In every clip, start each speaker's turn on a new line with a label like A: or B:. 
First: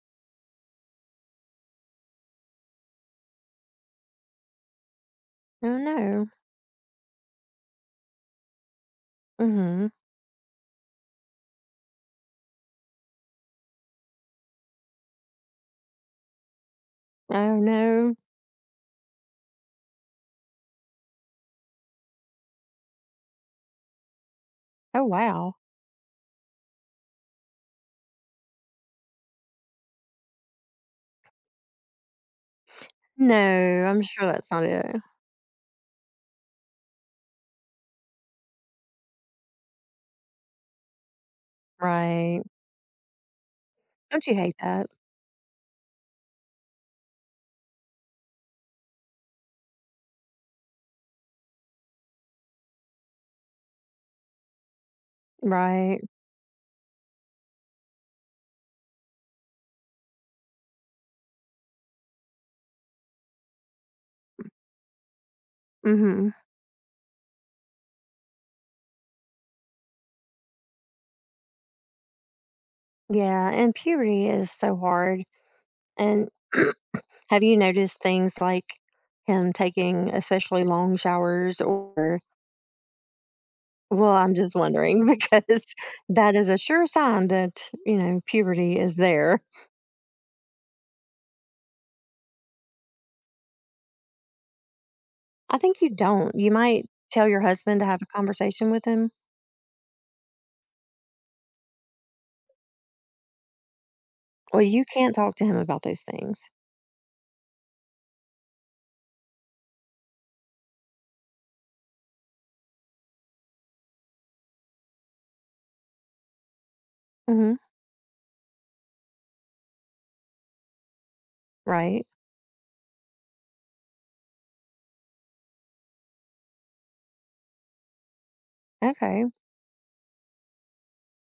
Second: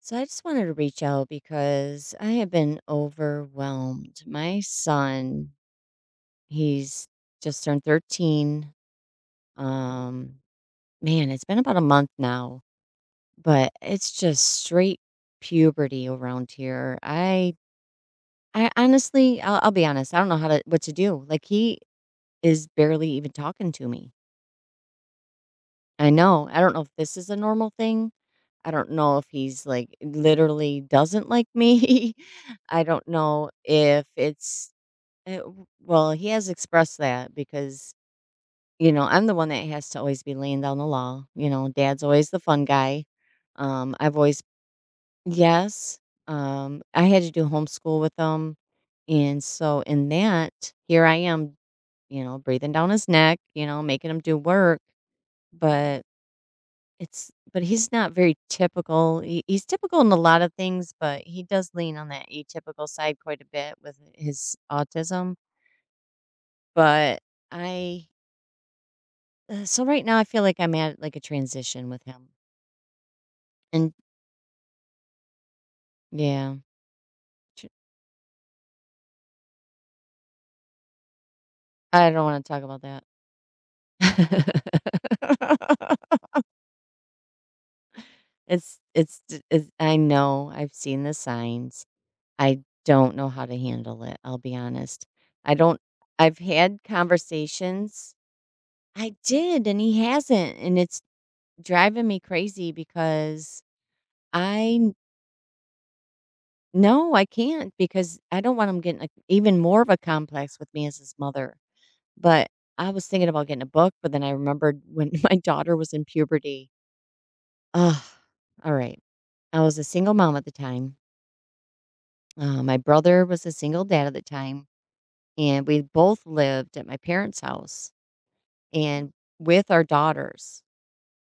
A: So I just wanted to reach out because I have been overwhelmed. My son,
B: Oh, no.
A: he's just turned 13.
B: Mhm.
A: Um, Man, it's been about a month now, but it's just straight puberty around here.
B: Oh,
A: I
B: no.
A: I honestly, I'll be honest, I don't know how to what to do. Like, he is barely even talking to me.
B: Oh, wow.
A: I know. I don't know if this is a normal thing. I don't know if he's like literally doesn't like me. I don't know
B: No, I'm
A: if
B: sure that's not it.
A: well, he has expressed that because, you know, I'm the one that has to always be laying down the law. You know, dad's always the
B: Right.
A: fun guy. I've
B: Don't you
A: always
B: hate that?
A: yes. I had to do homeschool with them. And so in that, here I am, you know, breathing down his neck, you know, making him do work. But
B: Right.
A: but he's not very typical. He's typical in a lot of things, but he does lean on that atypical side quite a bit with his autism,
B: Mhm.
A: but I so right now I feel like I'm at, like, a transition with him,
B: Yeah, and
A: and
B: puberty is so hard, and
A: yeah.
B: have you
A: tr
B: noticed things like him taking especially long showers
A: I
B: or
A: don't wanna talk about that.
B: well, I'm just wondering because that is a sure sign that puberty
A: It's
B: is
A: it's
B: there.
A: d it's I know, I've seen the signs. I don't know how to handle it, I'll be honest. I
B: I
A: don't
B: think you don't.
A: I've
B: You
A: had
B: might tell your husband to have a
A: conversations
B: conversation with him.
A: I did, and he hasn't, and it's driving me crazy because
B: Well,
A: I
B: you
A: n-
B: can't talk to him about those things.
A: no, I can't because I don't want him getting like even more of a complex with me as his mother. But I was thinking about getting a book, but then I remembered when my daughter was in puberty.
B: Mhm.
A: Ugh, all right. I was a single mom at the time.
B: Right.
A: My brother was a single dad at the time, and we both lived at my parents' house and
B: Okay.
A: with our daughters.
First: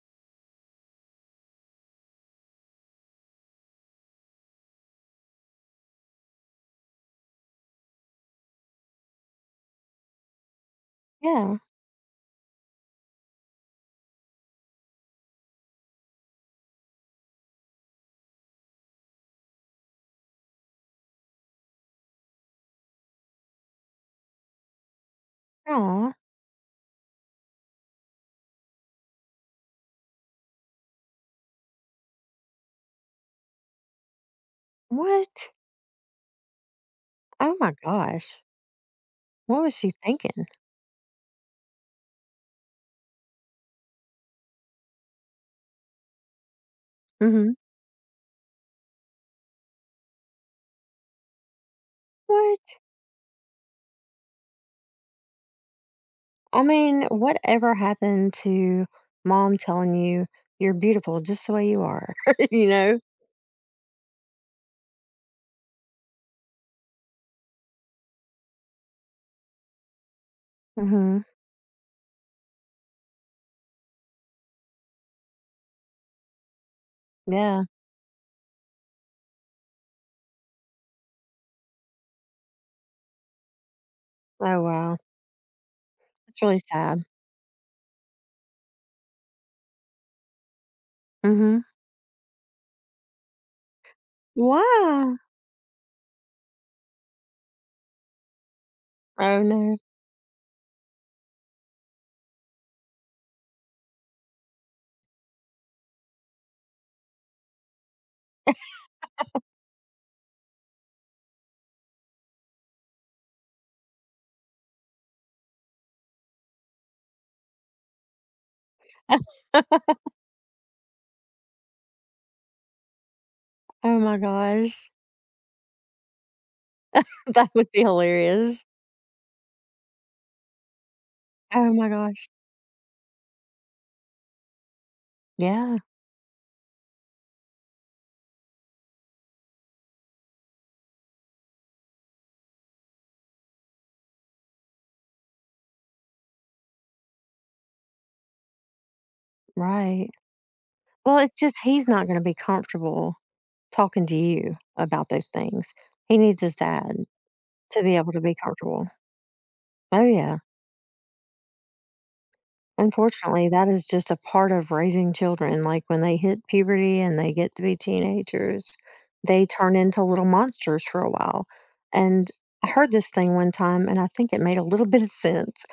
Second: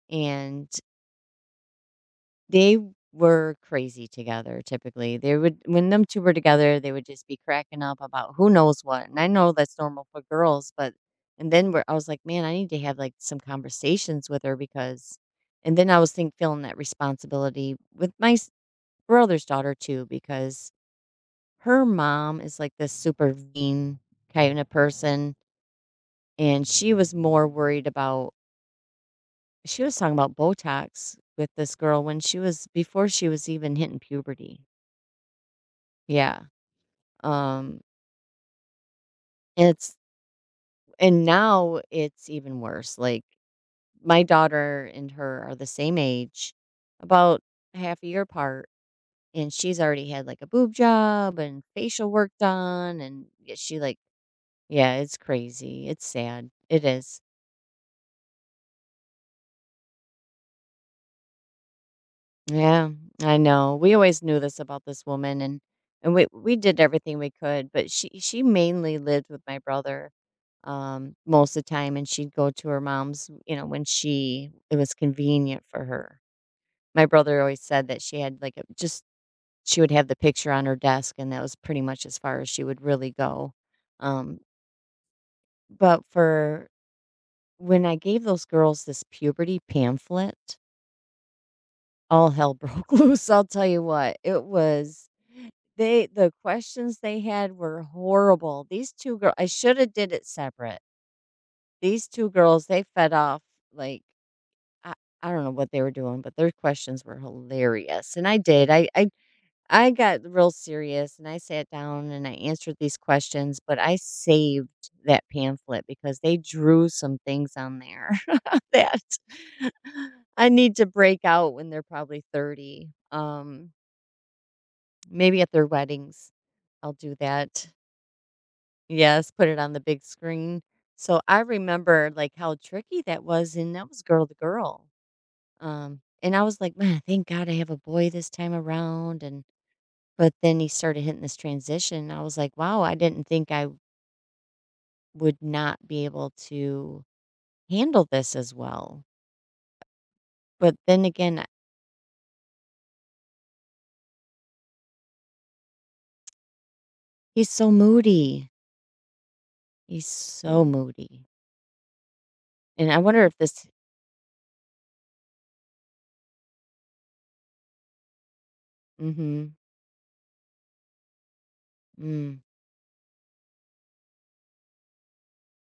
A: And They were crazy together, typically. They would When them 2 were together, they would just be cracking up about who knows what, and I know that's normal for girls, but and
B: Yeah.
A: then where I was like, "Man, I need to have, like, some conversations with her because," and then I was think feeling that responsibility with my s brother's daughter too because her mom is, like, this super mean kind of person,
B: Aw.
A: and she was more worried about she was talking about Botox with this girl when she was before she was even hitting puberty.
B: What?
A: Yeah.
B: Oh my
A: Um,
B: gosh. What was she
A: it's
B: thinking?
A: And now it's even worse. Like, my daughter and her are the same age, about
B: Mhm.
A: half a year apart, and she's already had like a boob job and facial work
B: What?
A: done, and she like, yeah, it's crazy. It's sad.
B: I
A: It
B: mean,
A: is.
B: whatever happened to mom telling you you're beautiful just the way you are, you
A: Yeah,
B: know?
A: I know. We always knew this about this woman, and we did everything we could, but she mainly lived with my brother
B: Mhm.
A: most of the time, and she'd go to her mom's, you know, when she it was convenient for her. My brother always
B: Yeah.
A: said that she had like a, just she would have the picture on her desk, and that was pretty much as far as she would really go. Um
B: Oh wow.
A: but
B: That's really
A: for
B: sad.
A: When I gave those girls this puberty pamphlet,
B: Mhm.
A: all hell broke loose, I'll tell you what. It was
B: Wow.
A: They The questions they had were horrible. These 2 girls,
B: Oh
A: I
B: no.
A: shoulda did it separate. These 2 girls, they fed off, like, I I don't know what they were doing, but their questions were hilarious, and I did. I I got real serious, and I sat down, and I answered these questions, but I saved that pamphlet because they drew some things on there that I need to break out when they're probably 30.
B: Oh my gosh.
A: Maybe at their weddings, I'll do
B: That
A: that.
B: would be hilarious.
A: Yes, put it on the big screen. So I
B: Oh my
A: remember
B: gosh.
A: like how tricky that was, and that was girl to girl.
B: Yeah.
A: And I was like, man, thank God I have a boy this time around. And but then he started hitting this transition. I was like, wow, I didn't think I would not be able to handle this as well.
B: Right.
A: But then
B: Well,
A: again,
B: it's just he's not gonna be comfortable talking to you about those things. He needs his dad
A: he's so
B: to be able to be
A: moody.
B: comfortable. Oh,
A: He's
B: yeah.
A: so moody, and I wonder if
B: Unfortunately,
A: this.
B: that is just a part of raising children. Like, when they hit puberty and they get to be teenagers, they
A: Mm-hmm.
B: turn into little monsters for a while. And
A: Mm.
B: I heard this thing one time, and I think it made a little bit of sense.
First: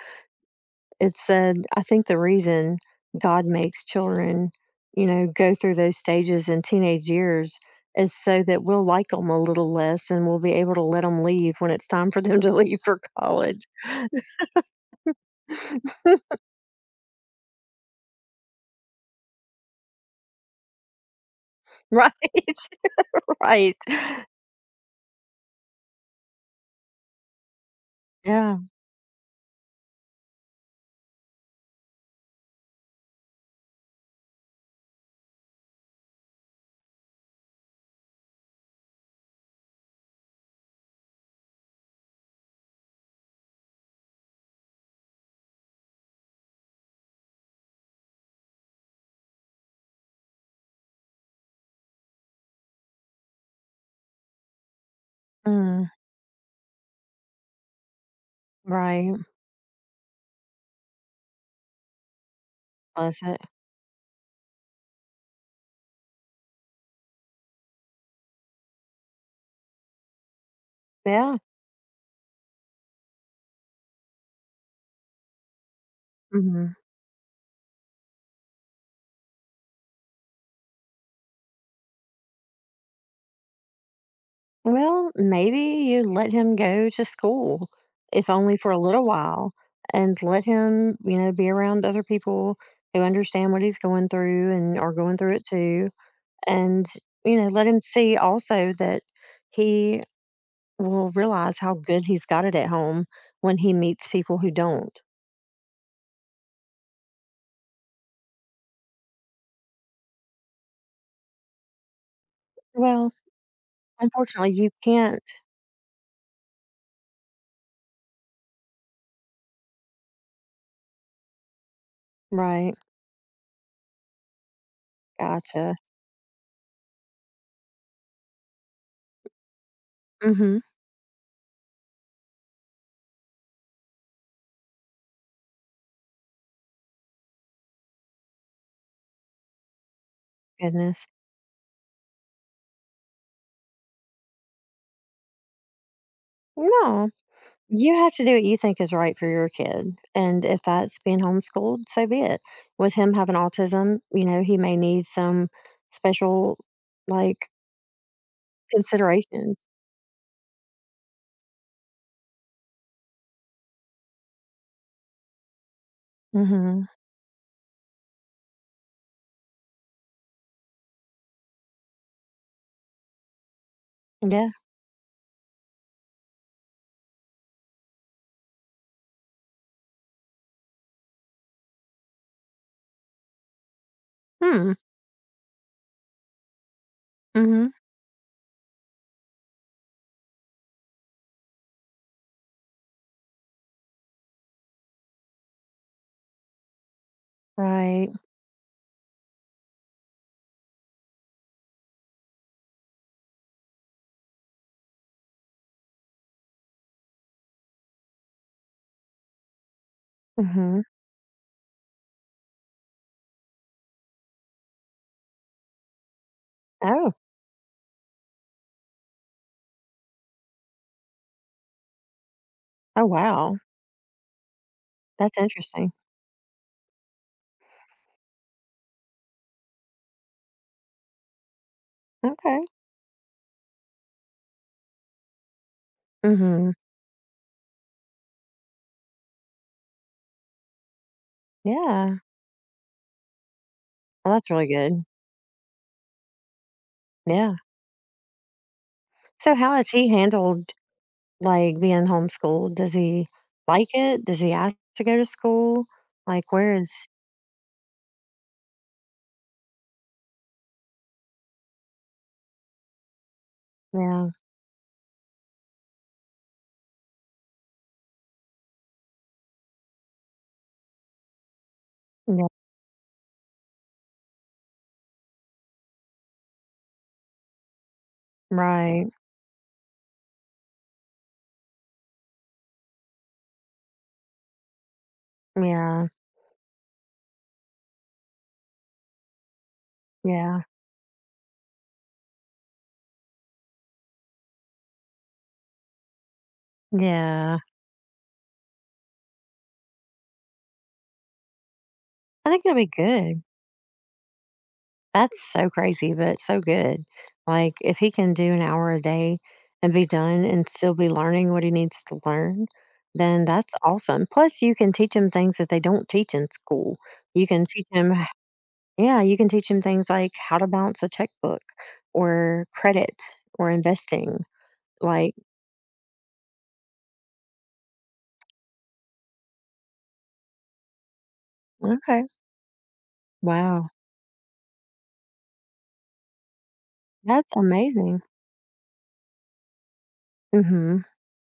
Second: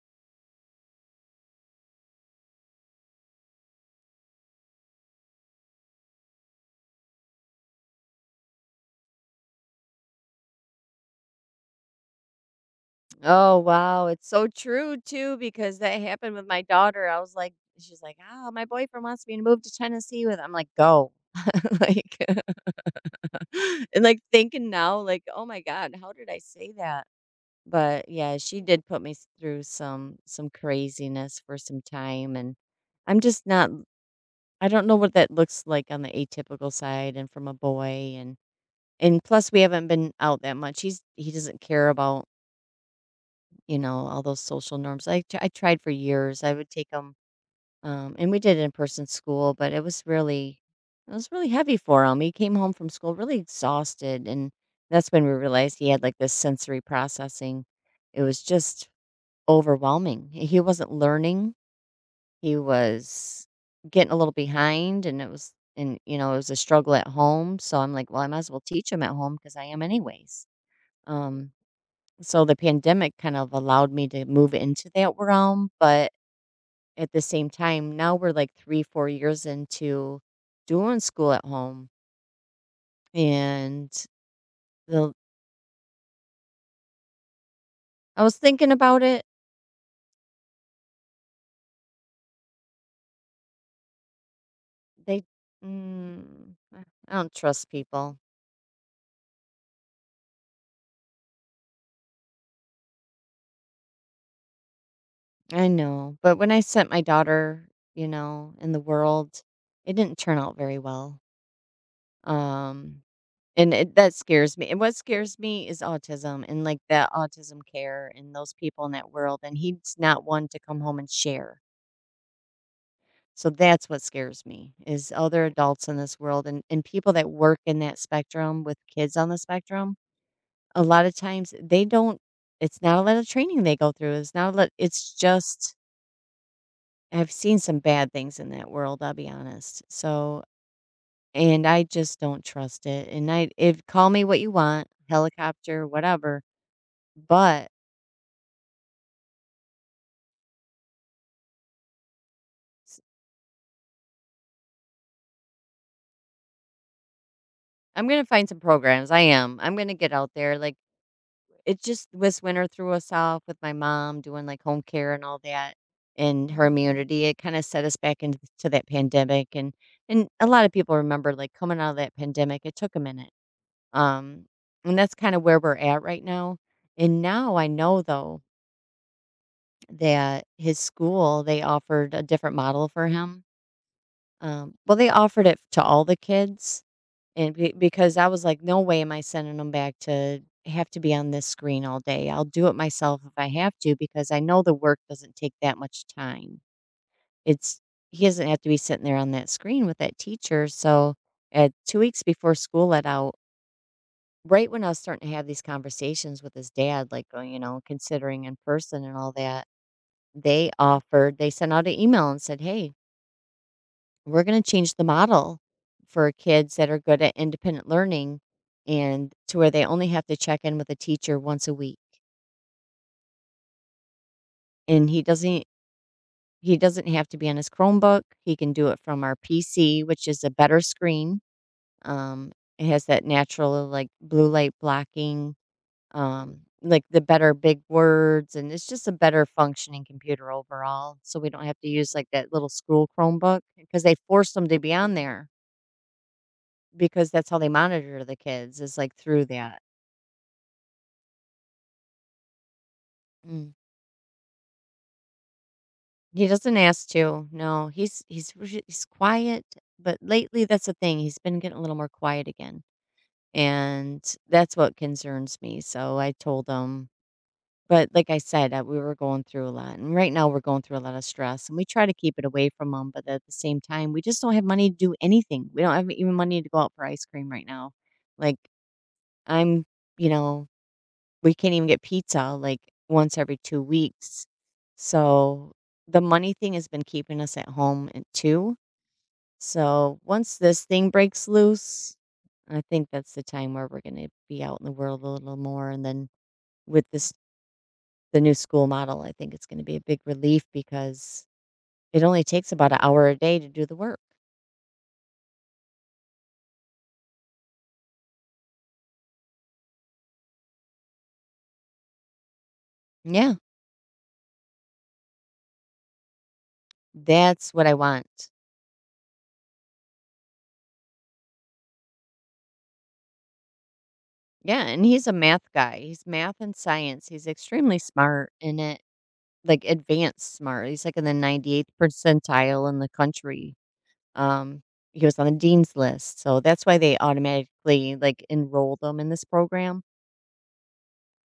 B: It said, I think the reason God makes children, you know, go through those stages in teenage years is so that we'll like them a little less and we'll be able to let them leave when it's time for them to leave for
A: Oh,
B: college.
A: wow, it's so true too because that happened with my daughter. I was like She's like, "Oh, my boyfriend wants me to move to Tennessee with," I'm like, "Go."
B: Right,
A: Like and
B: right.
A: like thinking now, like, "Oh my god, how did I say that?" But yeah,
B: Yeah.
A: she did put through some craziness for some time, and I'm just not, I don't know what that looks like on the atypical side and from a boy, and plus we haven't been out that much. He doesn't care about, you know, all those social norms. I tried for years. I would take him, and we did in person school, but it was really heavy for him. He came home from school really exhausted, and that's when we realized
B: Mm,
A: he had like this sensory processing. It was just
B: right.
A: overwhelming. He wasn't learning. He
B: Bless it.
A: was getting a little behind, and it was, and you know, it was a struggle at home. So I'm like, well, I might as well teach him at home because I am anyways.
B: Yeah.
A: Um, so the pandemic kind of allowed me to move into that realm, but
B: Mhm.
A: at the same time, now we're like 3 4 years into doing school at home and
B: Well,
A: the
B: maybe you let him go to school,
A: I
B: if
A: was
B: only for
A: thinking
B: a
A: about
B: little
A: it.
B: while, and let him, you know, be around other people who understand what he's going through and are going
A: They
B: through it too.
A: Mm,
B: And,
A: I don't
B: you know, let
A: trust
B: him see
A: people.
B: also that he will realize how good he's got it at home when he meets people who don't.
A: I know, but when I sent my daughter, you know, in the world, it didn't turn out very well. Um
B: Well,
A: And it that
B: unfortunately,
A: scares me,
B: you
A: and what
B: can't.
A: scares me is autism and, like, that autism care and those people in that world, and he's not one to come home and share.
B: Right.
A: So that's what scares me, is other
B: Gotcha.
A: adults in this world and people that work in that spectrum with kids on the spectrum,
B: Mm hmm.
A: a lot of times, they don't, it's not a lot of training they go through, it's not a lot, it's just I've seen some bad things in that world, I'll be honest. So
B: Goodness.
A: and I just don't trust it, and I, if call me what you want, helicopter, whatever.
B: No,
A: But
B: you have to do what you think is right for your kid. And if that's being homeschooled, so be it. With
A: s
B: him having autism, you know, he may need some special, like,
A: I'm gonna find some programs, I
B: considerations.
A: am. I'm gonna get out there, like, it just this winter threw us off with my mom doing, like, home care and all that and her
B: Mhm.
A: immunity. It kinda set us back into to that pandemic, and a lot of people remember, like, coming out of that pandemic, it took a minute, um,
B: Yeah.
A: and that's kinda where we're at right now, and now I know, though, that his school, they offered a different model for him,
B: Hmm.
A: well, they offered it to all the kids. And
B: Mhm.
A: be because I was like, "No way am I sending 'em back to have to be on this screen all day. I'll do it myself if I have to because I know the work doesn't take that much time." It's
B: Right.
A: he doesn't have to be sitting there on that screen with that teacher, so, at 2 weeks before school let out, right when I was starting to have these conversations with his dad, like, oh, you know, considering in person and all that,
B: Mhm.
A: they sent out an email and said, "Hey, we're gonna change the model for kids that are
B: Oh.
A: good at independent learning and to where they only have to check in with a teacher once a week."
B: Oh, wow.
A: And he
B: That's
A: doesn't
B: interesting.
A: he doesn't have to be on his Chromebook. He can do it from our PC, which is a better screen. Um,
B: Okay.
A: it has that natural like blue light blocking,
B: Mhm.
A: like the better big words, and it's just a better functioning computer overall. So we don't have to use
B: Yeah.
A: like that little school Chromebook because they
B: Well, that's
A: force
B: really
A: them to be
B: good.
A: on there. Because that's
B: Yeah.
A: how they monitor the kids is, like, through
B: So how
A: that.
B: has he handled, like, being homeschooled? Does he
A: Mm.
B: like it? Does he ask to go to school?
A: He
B: Like, where
A: doesn't
B: is
A: ask to, no, he's quiet, but lately, that's the thing, he's been getting a little more quiet again, and
B: Yeah.
A: that's what concerns me, so I told him, but like I said, we were going through a lot, and right now we're going through a lot of stress, and we try to keep it
B: Yeah.
A: away from him, but at the same time, we just don't have money to do anything. We don't have even money to go out for ice cream right now. Like,
B: Right.
A: I'm you know we can't even get pizza like once every 2 weeks. So,
B: Yeah.
A: the money thing has been keeping us at home and too. So, once
B: Yeah.
A: this thing breaks loose, I think that's the time where we're gonna be out in the world a little more, and then with this
B: Yeah.
A: the new school model, I think it's gonna be a big relief because it only
B: I think
A: takes
B: it'll be
A: about an hour a
B: good.
A: day to do the work.
B: That's so crazy, but so good. Like, if he can do an hour a day and be done and still be learning what he needs to learn, then
A: Yeah,
B: that's awesome. Plus, you can teach him things that they don't teach in school. You can
A: that's
B: teach
A: what I
B: him,
A: want.
B: yeah, you can teach him things like how to balance a checkbook or credit or investing.
A: Yeah, and he's a
B: Like,
A: math guy. He's math and science. He's extremely smart in it. Like, advanced smart, he's, like, in the 98th
B: okay.
A: percentile in the country.
B: Wow.
A: Um, he was on the dean's list, so that's why they
B: That's
A: automatically,
B: amazing.
A: like, enrolled him in this program
B: Hmm.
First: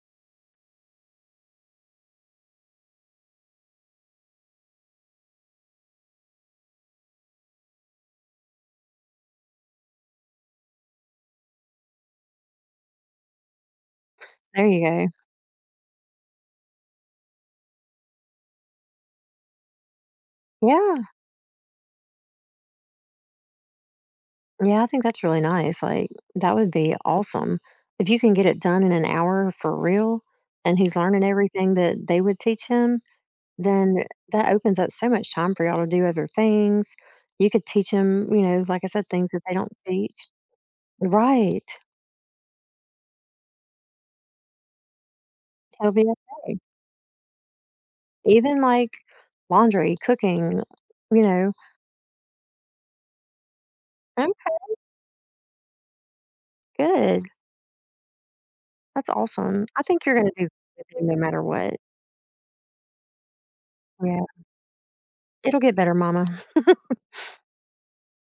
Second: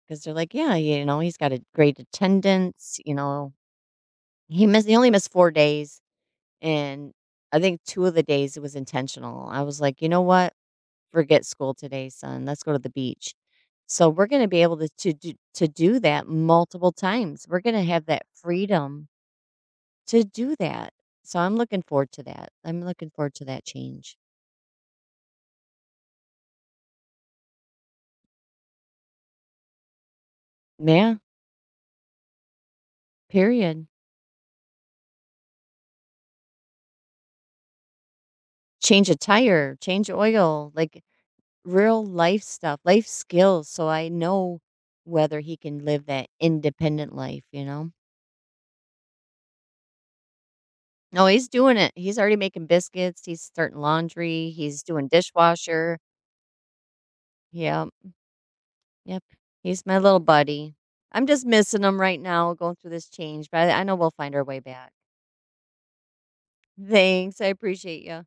A: because 'cause they're like, "Yeah, you know, he's got a great attendance," you know? He only missed 4 days, and I think 2 of the days it was intentional. I was like, "You know what? Forget school today, son. Let's go to the beach." So, we're gonna be
B: There
A: able
B: you
A: to
B: go.
A: to do that multiple times. We're gonna have that freedom to do that.
B: Yeah.
A: So I'm looking forward to that. I'm looking forward to that change.
B: Yeah, I think that's really nice. Like, that would be awesome. If you can get it done in an hour for real and he's
A: Yeah,
B: learning everything that they would teach him,
A: period.
B: then that opens up so much time for y'all to do other things. You could teach him, you know, like I said,
A: Change a
B: things that they don't
A: tire, change
B: teach.
A: oil, like,
B: Right.
A: real life stuff, life skills. So I know whether he can
B: He'll be
A: live that
B: okay.
A: independent life, you know?
B: Even like laundry, cooking, you
A: No, he's
B: know.
A: doing it. He's already making biscuits. He's starting laundry.
B: Okay,
A: He's doing dishwasher.
B: good.
A: Yep.
B: That's
A: Yep.
B: awesome. I
A: He's my
B: think you're
A: little
B: going to do
A: buddy.
B: good no
A: I'm
B: matter
A: just
B: what.
A: missing him right now going through this change, but I know we'll
B: Yeah.
A: find our way back.
B: It'll get better, mama.
A: Thanks. I appreciate you.